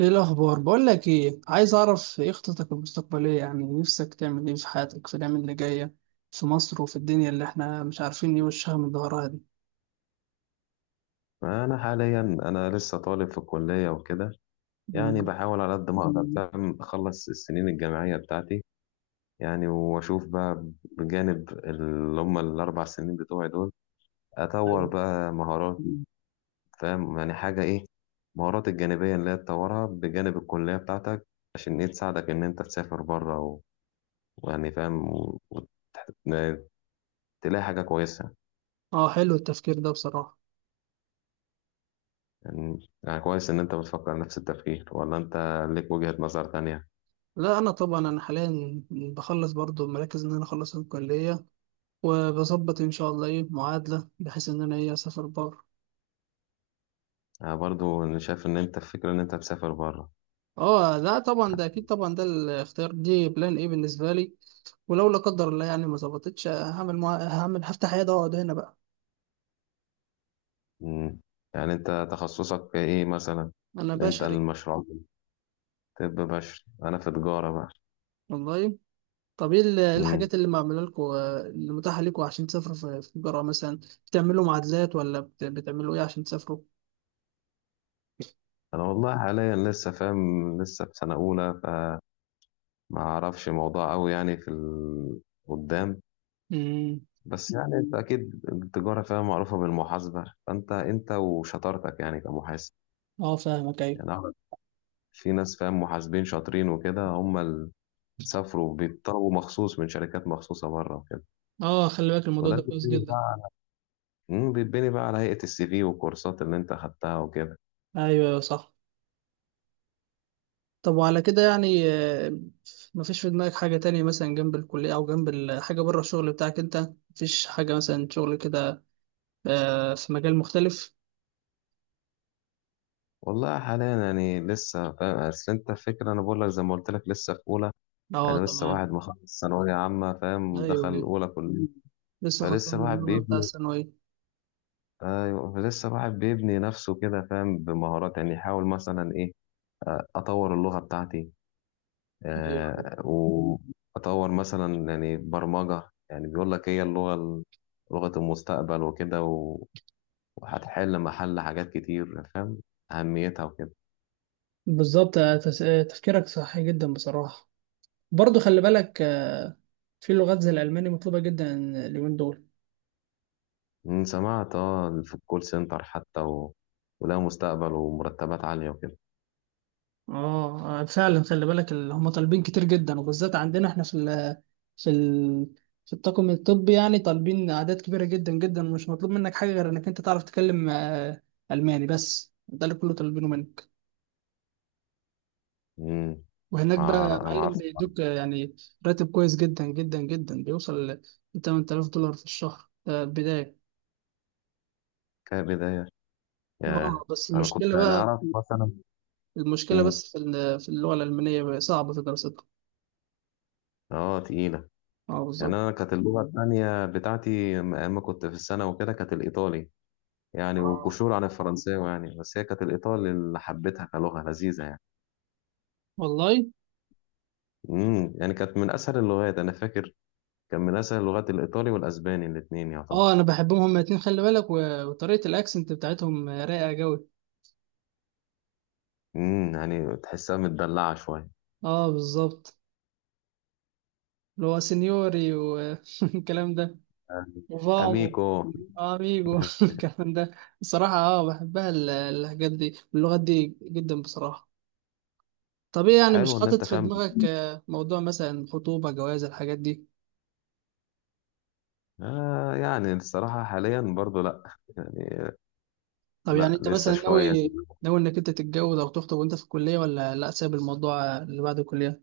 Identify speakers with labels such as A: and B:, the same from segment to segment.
A: ايه الاخبار؟ بقول لك ايه، عايز اعرف ايه خططك المستقبليه، يعني نفسك تعمل ايه في حياتك في الايام اللي جايه في مصر وفي الدنيا اللي احنا مش عارفين ايه وشها من ظهرها دي.
B: انا حاليا لسه طالب في الكليه وكده. يعني
A: مم.
B: بحاول على قد ما اقدر، فاهم، اخلص السنين الجامعيه بتاعتي، يعني، واشوف بقى. بجانب اللي هم الاربع سنين بتوعي دول، اطور
A: ايوه.
B: بقى مهاراتي، فاهم، يعني حاجه ايه؟ مهارات الجانبيه اللي هي تطورها بجانب الكليه بتاعتك، عشان ايه تساعدك ان انت تسافر بره و... ويعني، فاهم، وتلاقي حاجه كويسه.
A: اه، حلو التفكير ده بصراحه.
B: يعني كويس ان انت بتفكر نفس التفكير، ولا انت ليك وجهه نظر تانية؟
A: لا انا طبعا حاليا بخلص برضو، مركز ان انا اخلص الكليه وبظبط ان شاء الله ايه معادله بحيث ان انا ايه اسافر بره.
B: أنا برضو شايف إن أنت الفكرة إن أنت تسافر بره.
A: اه لا طبعا، ده اكيد طبعا، ده الاختيار دي بلان ايه بالنسبه لي. ولو لا قدر الله يعني ما ظبطتش، هعمل، هفتح عياده واقعد هنا بقى.
B: مم. يعني أنت تخصصك إيه مثلا؟
A: انا
B: أنت
A: بشري.
B: المشروع. طب بشري، أنا في تجارة بقى.
A: والله. طب ايه إيه
B: مم.
A: الحاجات اللي معموله لكم، اللي متاحه لكم عشان تسافروا في الجرة مثلا؟ بتعملوا معادلات ولا بتعملوا ايه عشان تسافروا؟
B: أنا والله حاليا لسه فاهم، لسه في سنة أولى، فما أعرفش موضوع أوي، يعني في ال- قدام.
A: امم.
B: بس يعني أنت أكيد التجارة، فاهم، معروفة بالمحاسبة، فأنت أنت وشطارتك يعني كمحاسب.
A: اه فاهمك، ايوه.
B: يعني أعرف في ناس، فاهم، محاسبين شاطرين وكده، هم اللي سافروا، بيطلبوا مخصوص من شركات مخصوصة بره وكده.
A: اه خلي بالك، الموضوع
B: وده
A: ده كويس
B: بيتبني بقى
A: جدا.
B: على بيتبني بقى على هيئة السي في والكورسات اللي انت خدتها وكده.
A: ايوه أيوة، صح. طب وعلى كده يعني، مفيش في دماغك حاجة تانية مثلا جنب الكلية أو جنب حاجة بره الشغل بتاعك أنت؟ مفيش حاجة مثلا شغل كده، في مجال مختلف؟
B: والله حاليا يعني لسه، فاهم، اصل انت الفكرة انا بقول لك، زي ما قلت لك، لسه في اولى.
A: أه
B: انا لسه
A: تمام.
B: واحد مخلص ثانوية عامة، فاهم،
A: أيوه
B: دخل
A: أيوه.
B: اولى كلية.
A: لسه خلصان
B: فلسه
A: من
B: الواحد
A: الجامعة بتاع
B: بيبني.
A: الثانوية.
B: ايوه، فلسه الواحد بيبني نفسه كده، فاهم، بمهارات، يعني يحاول مثلا ايه. اطور اللغة بتاعتي.
A: أيوه
B: آه، واطور مثلا يعني برمجة، يعني بيقول لك هي اللغة لغة المستقبل وكده، وهتحل محل حاجات كتير، فاهم أهميتها وكده.
A: بالظبط. تفكيرك صحيح جدا بصراحة. برضو خلي بالك، في لغات زي الألماني مطلوبة جدا اليومين دول.
B: سمعت، اه، في الكول سنتر حتى و... وده مستقبل ومرتبات عالية وكده.
A: اه، فعلا خلي بالك، اللي هم طالبين كتير جدا، وبالذات عندنا احنا في ال في ال في الطاقم الطبي يعني طالبين أعداد كبيرة جدا جدا. ومش مطلوب منك حاجة غير إنك أنت تعرف تتكلم ألماني، بس ده اللي كله طالبينه منك.
B: أمم.
A: وهناك بقى
B: ما
A: معلم
B: أعرفش.
A: بيدوك يعني راتب كويس جدا جدا جدا، بيوصل ل 8000 دولار في الشهر، بداية.
B: كبداية. ياه.
A: اه بس
B: أنا كنت
A: المشكلة
B: أنا
A: بقى،
B: أعرف مثلا.
A: المشكلة
B: أمم.
A: بس في في اللغة الألمانية بقى صعبة في دراستها.
B: اه، تقيلة.
A: اه
B: يعني
A: بالظبط.
B: أنا كانت اللغة التانية بتاعتي أيام ما كنت في السنة وكده كانت الإيطالي، يعني
A: اه.
B: وكشور عن الفرنساوي يعني، بس هي كانت الإيطالي اللي حبيتها كلغة لذيذة يعني.
A: والله.
B: امم، يعني كانت من اسهل اللغات انا فاكر. كان من اسهل اللغات الايطالي والاسباني الاثنين يعتبر.
A: اه انا بحبهم هما الاتنين خلي بالك، وطريقة الاكسنت بتاعتهم رايقة جوي.
B: امم، يعني تحسها متدلعه شويه.
A: اه بالظبط. اللي هو سينيوري والكلام ده.
B: يعني
A: وفامو.
B: اميكو.
A: اميجو الكلام ده. بصراحة اه بحبها الحاجات دي واللغات دي جدا بصراحة. طب ايه يعني،
B: حلو
A: مش
B: ان
A: حاطط
B: انت
A: في
B: فاهم.
A: دماغك موضوع مثلا خطوبة، جواز، الحاجات دي؟
B: يعني الصراحه حاليا برضو لا. يعني
A: طب يعني
B: لا،
A: انت
B: لسه
A: مثلا
B: شويه.
A: ناوي، انك انت تتجوز او تخطب وانت في الكليه، ولا لا، سايب الموضوع اللي بعد الكليه؟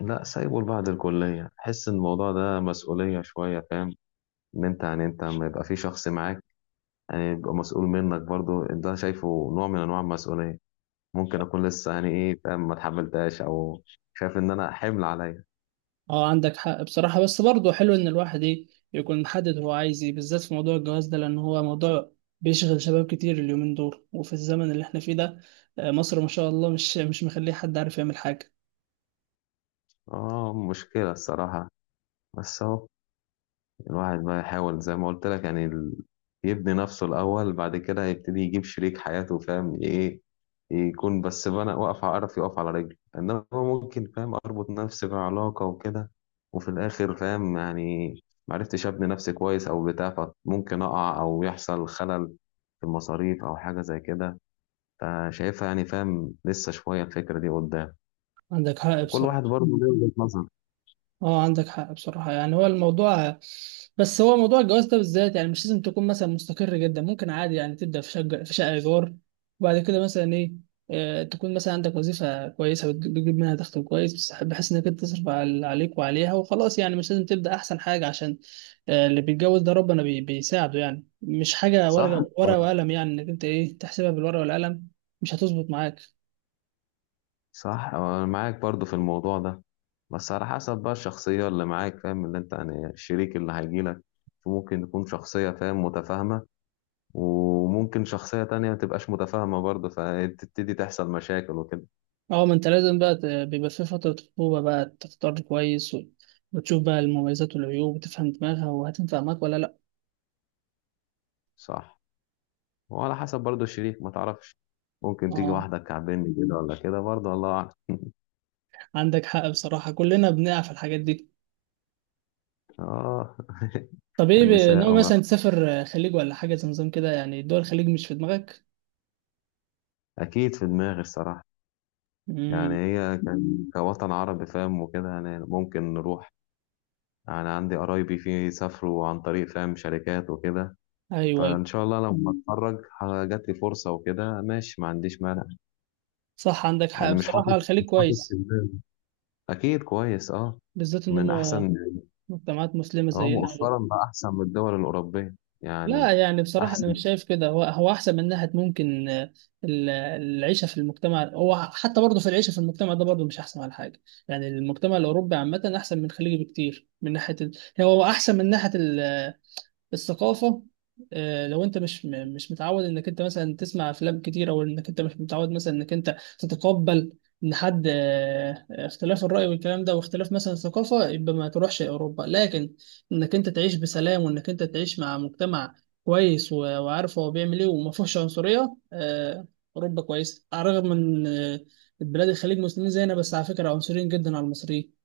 B: لا، سايبه لبعد الكليه. حس ان الموضوع ده مسؤوليه شويه، فاهم. ان انت يعني انت لما يبقى في شخص معاك يعني، يبقى مسؤول منك برضو، ده شايفه نوع من انواع المسؤوليه. ممكن اكون لسه، يعني ايه، فاهم، ما اتحملتهاش، او شايف ان انا حمل عليا.
A: اه عندك حق بصراحة، بس برضه حلو ان الواحد ايه يكون محدد هو عايز ايه بالذات في موضوع الجواز ده، لان هو موضوع بيشغل شباب كتير اليومين دول وفي الزمن اللي احنا فيه ده. مصر ما شاء الله مش مخليه حد عارف يعمل حاجة.
B: اه، مشكله الصراحه. بس اهو الواحد بقى يحاول زي ما قلت لك، يعني ال- يبني نفسه الأول، بعد كده هيبتدي يجيب شريك حياته، فاهم إيه. يكون بس بنا واقف، عارف يقف على رجله، إنما ممكن، فاهم، أربط نفسي بعلاقة وكده، وفي الآخر، فاهم يعني، معرفتش أبني نفسي كويس أو بتاع، فممكن أقع أو يحصل خلل في المصاريف أو حاجة زي كده. فشايفها، يعني فاهم، لسه شوية الفكرة دي قدام.
A: عندك حق
B: وكل واحد
A: بصراحة.
B: برضه له وجهة نظر.
A: اه عندك حق بصراحة، يعني هو الموضوع، بس هو موضوع الجواز ده بالذات يعني مش لازم تكون مثلا مستقر جدا، ممكن عادي يعني تبدأ في شقة، في شقة إيجار، وبعد كده مثلا إيه، تكون مثلا عندك وظيفة كويسة بتجيب منها دخل كويس، بس بحيث إنك أنت تصرف عليك وعليها وخلاص. يعني مش لازم تبدأ أحسن حاجة، عشان اللي بيتجوز ده ربنا بيساعده، يعني مش حاجة
B: صح؟
A: ورقة ورقة وقلم، يعني إنك أنت إيه تحسبها بالورقة والقلم. مش هتظبط معاك.
B: صح، انا معاك برضو في الموضوع ده. بس على حسب بقى الشخصية اللي معاك، فاهم، اللي انت يعني الشريك اللي هيجيلك. ممكن تكون شخصية، فاهم، متفاهمة، وممكن شخصية تانية ما تبقاش متفاهمة برضه، فتبتدي تحصل مشاكل وكده.
A: اه ما انت لازم بقى بيبقى في فترة خطوبة بقى تختار كويس، وتشوف بقى المميزات والعيوب، وتفهم دماغها وهتنفع معاك ولا لا.
B: صح. وعلى حسب برضه الشريك ما تعرفش، ممكن تيجي
A: اه
B: واحدة كعبني كده ولا كده، برضه الله أعلم.
A: عندك حق بصراحة، كلنا بنقع في الحاجات دي.
B: اه.
A: طب ايه
B: النساء
A: ناوي
B: وما
A: مثلا تسافر خليج ولا حاجة زي نظام كده يعني؟ دول الخليج مش في دماغك؟
B: أكيد في دماغي الصراحة. يعني
A: امم.
B: هي كوطن عربي، فاهم وكده، يعني ممكن نروح. انا عندي قرايبي في، سافروا عن طريق، فاهم، شركات وكده.
A: ايوه ايوه.
B: فان شاء الله لما مم. اتخرج، جات لي فرصه وكده، ماشي، ما عنديش مانع.
A: صح عندك حق
B: يعني مش
A: بصراحة،
B: حاطط
A: الخليج
B: مش حاطط في
A: كويس،
B: دماغي. اكيد كويس، اه،
A: بالذات ان
B: ومن
A: هم
B: احسن.
A: مجتمعات مسلمة
B: اه،
A: زينا.
B: مؤخرا بقى احسن من الدول الاوروبيه يعني.
A: لا يعني بصراحة أنا
B: احسن.
A: مش شايف كده، هو أحسن من ناحية ممكن، العيشة في المجتمع. هو حتى برضه في العيشة في المجتمع ده برضه مش أحسن على حاجة يعني. المجتمع الأوروبي عامة أحسن من الخليجي بكتير من ناحية ال... هو أحسن من ناحية الثقافة. لو انت مش متعود انك انت مثلا تسمع افلام كتير، او انك انت مش متعود مثلا انك انت تتقبل ان حد اختلاف الرأي والكلام ده واختلاف مثلا الثقافة، يبقى ما تروحش اوروبا. لكن انك انت تعيش بسلام وانك انت تعيش مع مجتمع كويس، وعارف هو بيعمل ايه وما فيهوش عنصرية، اوروبا كويس. على الرغم من البلاد الخليج مسلمين زينا، بس على فكرة عنصريين جدا على المصريين.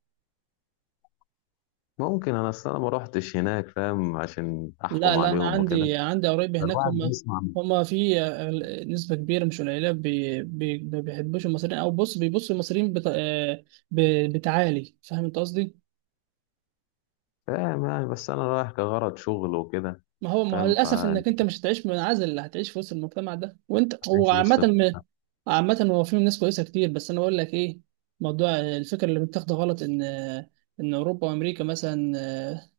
B: ممكن، انا اصل انا ما روحتش هناك، فاهم، عشان
A: لا
B: احكم
A: لا انا
B: عليهم وكده.
A: عندي قرايبي هناك.
B: فالواحد
A: هم،
B: بيسمع،
A: هم في نسبه كبيره مش قليله، ما بيحبوش المصريين، او بص بيبصوا المصريين بتعالي، فاهم انت قصدي.
B: فاهم يعني، بس انا رايح كغرض شغل وكده،
A: ما هو ما هو
B: فاهم.
A: للاسف
B: فانت
A: انك انت مش هتعيش منعزل، هتعيش في وسط المجتمع ده وانت هو
B: هتعيش
A: عامه
B: وسط الناس،
A: عامه. هو في ناس كويسه كتير، بس انا بقول لك ايه، موضوع الفكره اللي متاخده غلط ان ان اوروبا وامريكا مثلا،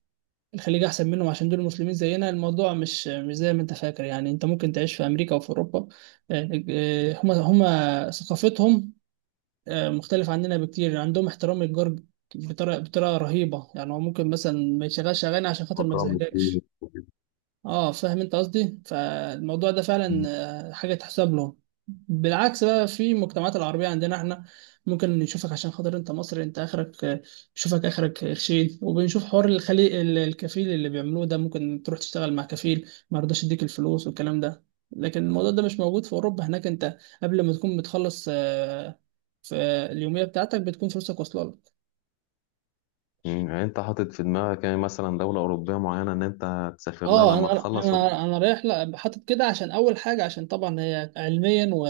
A: الخليج احسن منهم عشان دول مسلمين زينا، الموضوع مش زي ما انت فاكر. يعني انت ممكن تعيش في امريكا او في اوروبا، هما ثقافتهم مختلفة عننا بكتير. عندهم احترام الجار بطريقة رهيبة، يعني هو ممكن مثلا ما يشغلش اغاني عشان خاطر ما
B: وكرم الضيف
A: يزعجكش.
B: وكده.
A: اه فاهم انت قصدي، فالموضوع ده فعلا حاجه تحسب لهم. بالعكس بقى في المجتمعات العربيه عندنا احنا، ممكن نشوفك عشان خاطر انت مصري، انت اخرك نشوفك اخرك خشين، وبنشوف حوار الخلي الكفيل اللي بيعملوه ده، ممكن تروح تشتغل مع كفيل ما يرضاش يديك الفلوس والكلام ده. لكن الموضوع ده مش موجود في اوروبا، هناك انت قبل ما تكون بتخلص آه، في اليوميه بتاعتك بتكون فلوسك واصله لك.
B: مم، يعني انت حاطط في دماغك يعني مثلا دولة أوروبية معينة إن أنت تسافر لها
A: اه
B: لما
A: انا
B: تخلص؟ وأكيد
A: انا انا رايح، لا حاطط كده، عشان اول حاجه عشان طبعا هي علميا و...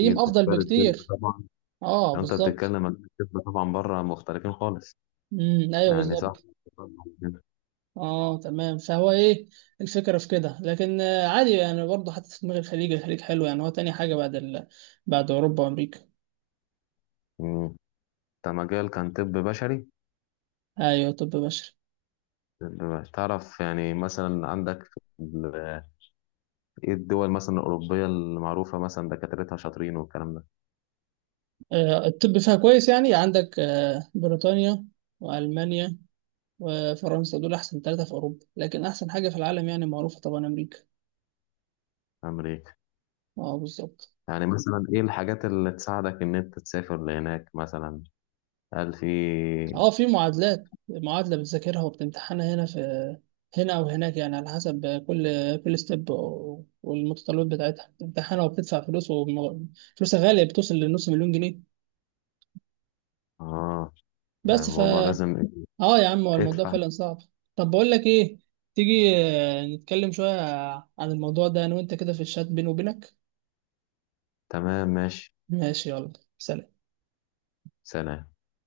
B: في
A: افضل
B: مجال الطب
A: بكتير.
B: طبعا.
A: اه
B: يعني أنت
A: بالظبط.
B: بتتكلم عن الطب، طبعا بره مختلفين خالص،
A: ايوه
B: يعني صح.
A: بالظبط. اه تمام، فهو ايه الفكره في كده. لكن عادي يعني برضه حتى في دماغ الخليج، الخليج حلو، يعني هو تاني حاجه بعد ال... بعد اوروبا وامريكا.
B: مم، أنت مجال كان طب بشري.
A: ايوه طب بشري.
B: تعرف يعني مثلا عندك في ال- إيه الدول مثلا الأوروبية المعروفة مثلا دكاترتها شاطرين والكلام ده؟
A: آه الطب فيها كويس يعني، عندك آه بريطانيا، والمانيا، وفرنسا، دول احسن ثلاثه في اوروبا. لكن احسن حاجه في العالم يعني معروفه طبعا امريكا.
B: أمريكا.
A: اه بالظبط.
B: يعني مثلا إيه الحاجات اللي تساعدك إن أنت تسافر لهناك مثلا؟ هل في؟
A: اه في معادلات، معادلة بتذاكرها وبتمتحنها هنا في او هناك، يعني على حسب كل ستيب والمتطلبات بتاعتها، بتمتحنها وبتدفع فلوس، فلوسها غالية بتوصل لنص مليون جنيه،
B: آه، يعني
A: بس فا...
B: الموضوع لازم
A: اه يا عم هو الموضوع
B: ادفع.
A: فعلا صعب. طب بقول لك ايه، تيجي نتكلم شوية عن الموضوع ده انا وانت كده في الشات بيني وبينك.
B: تمام، ماشي.
A: ماشي يلا، سلام.
B: سلام.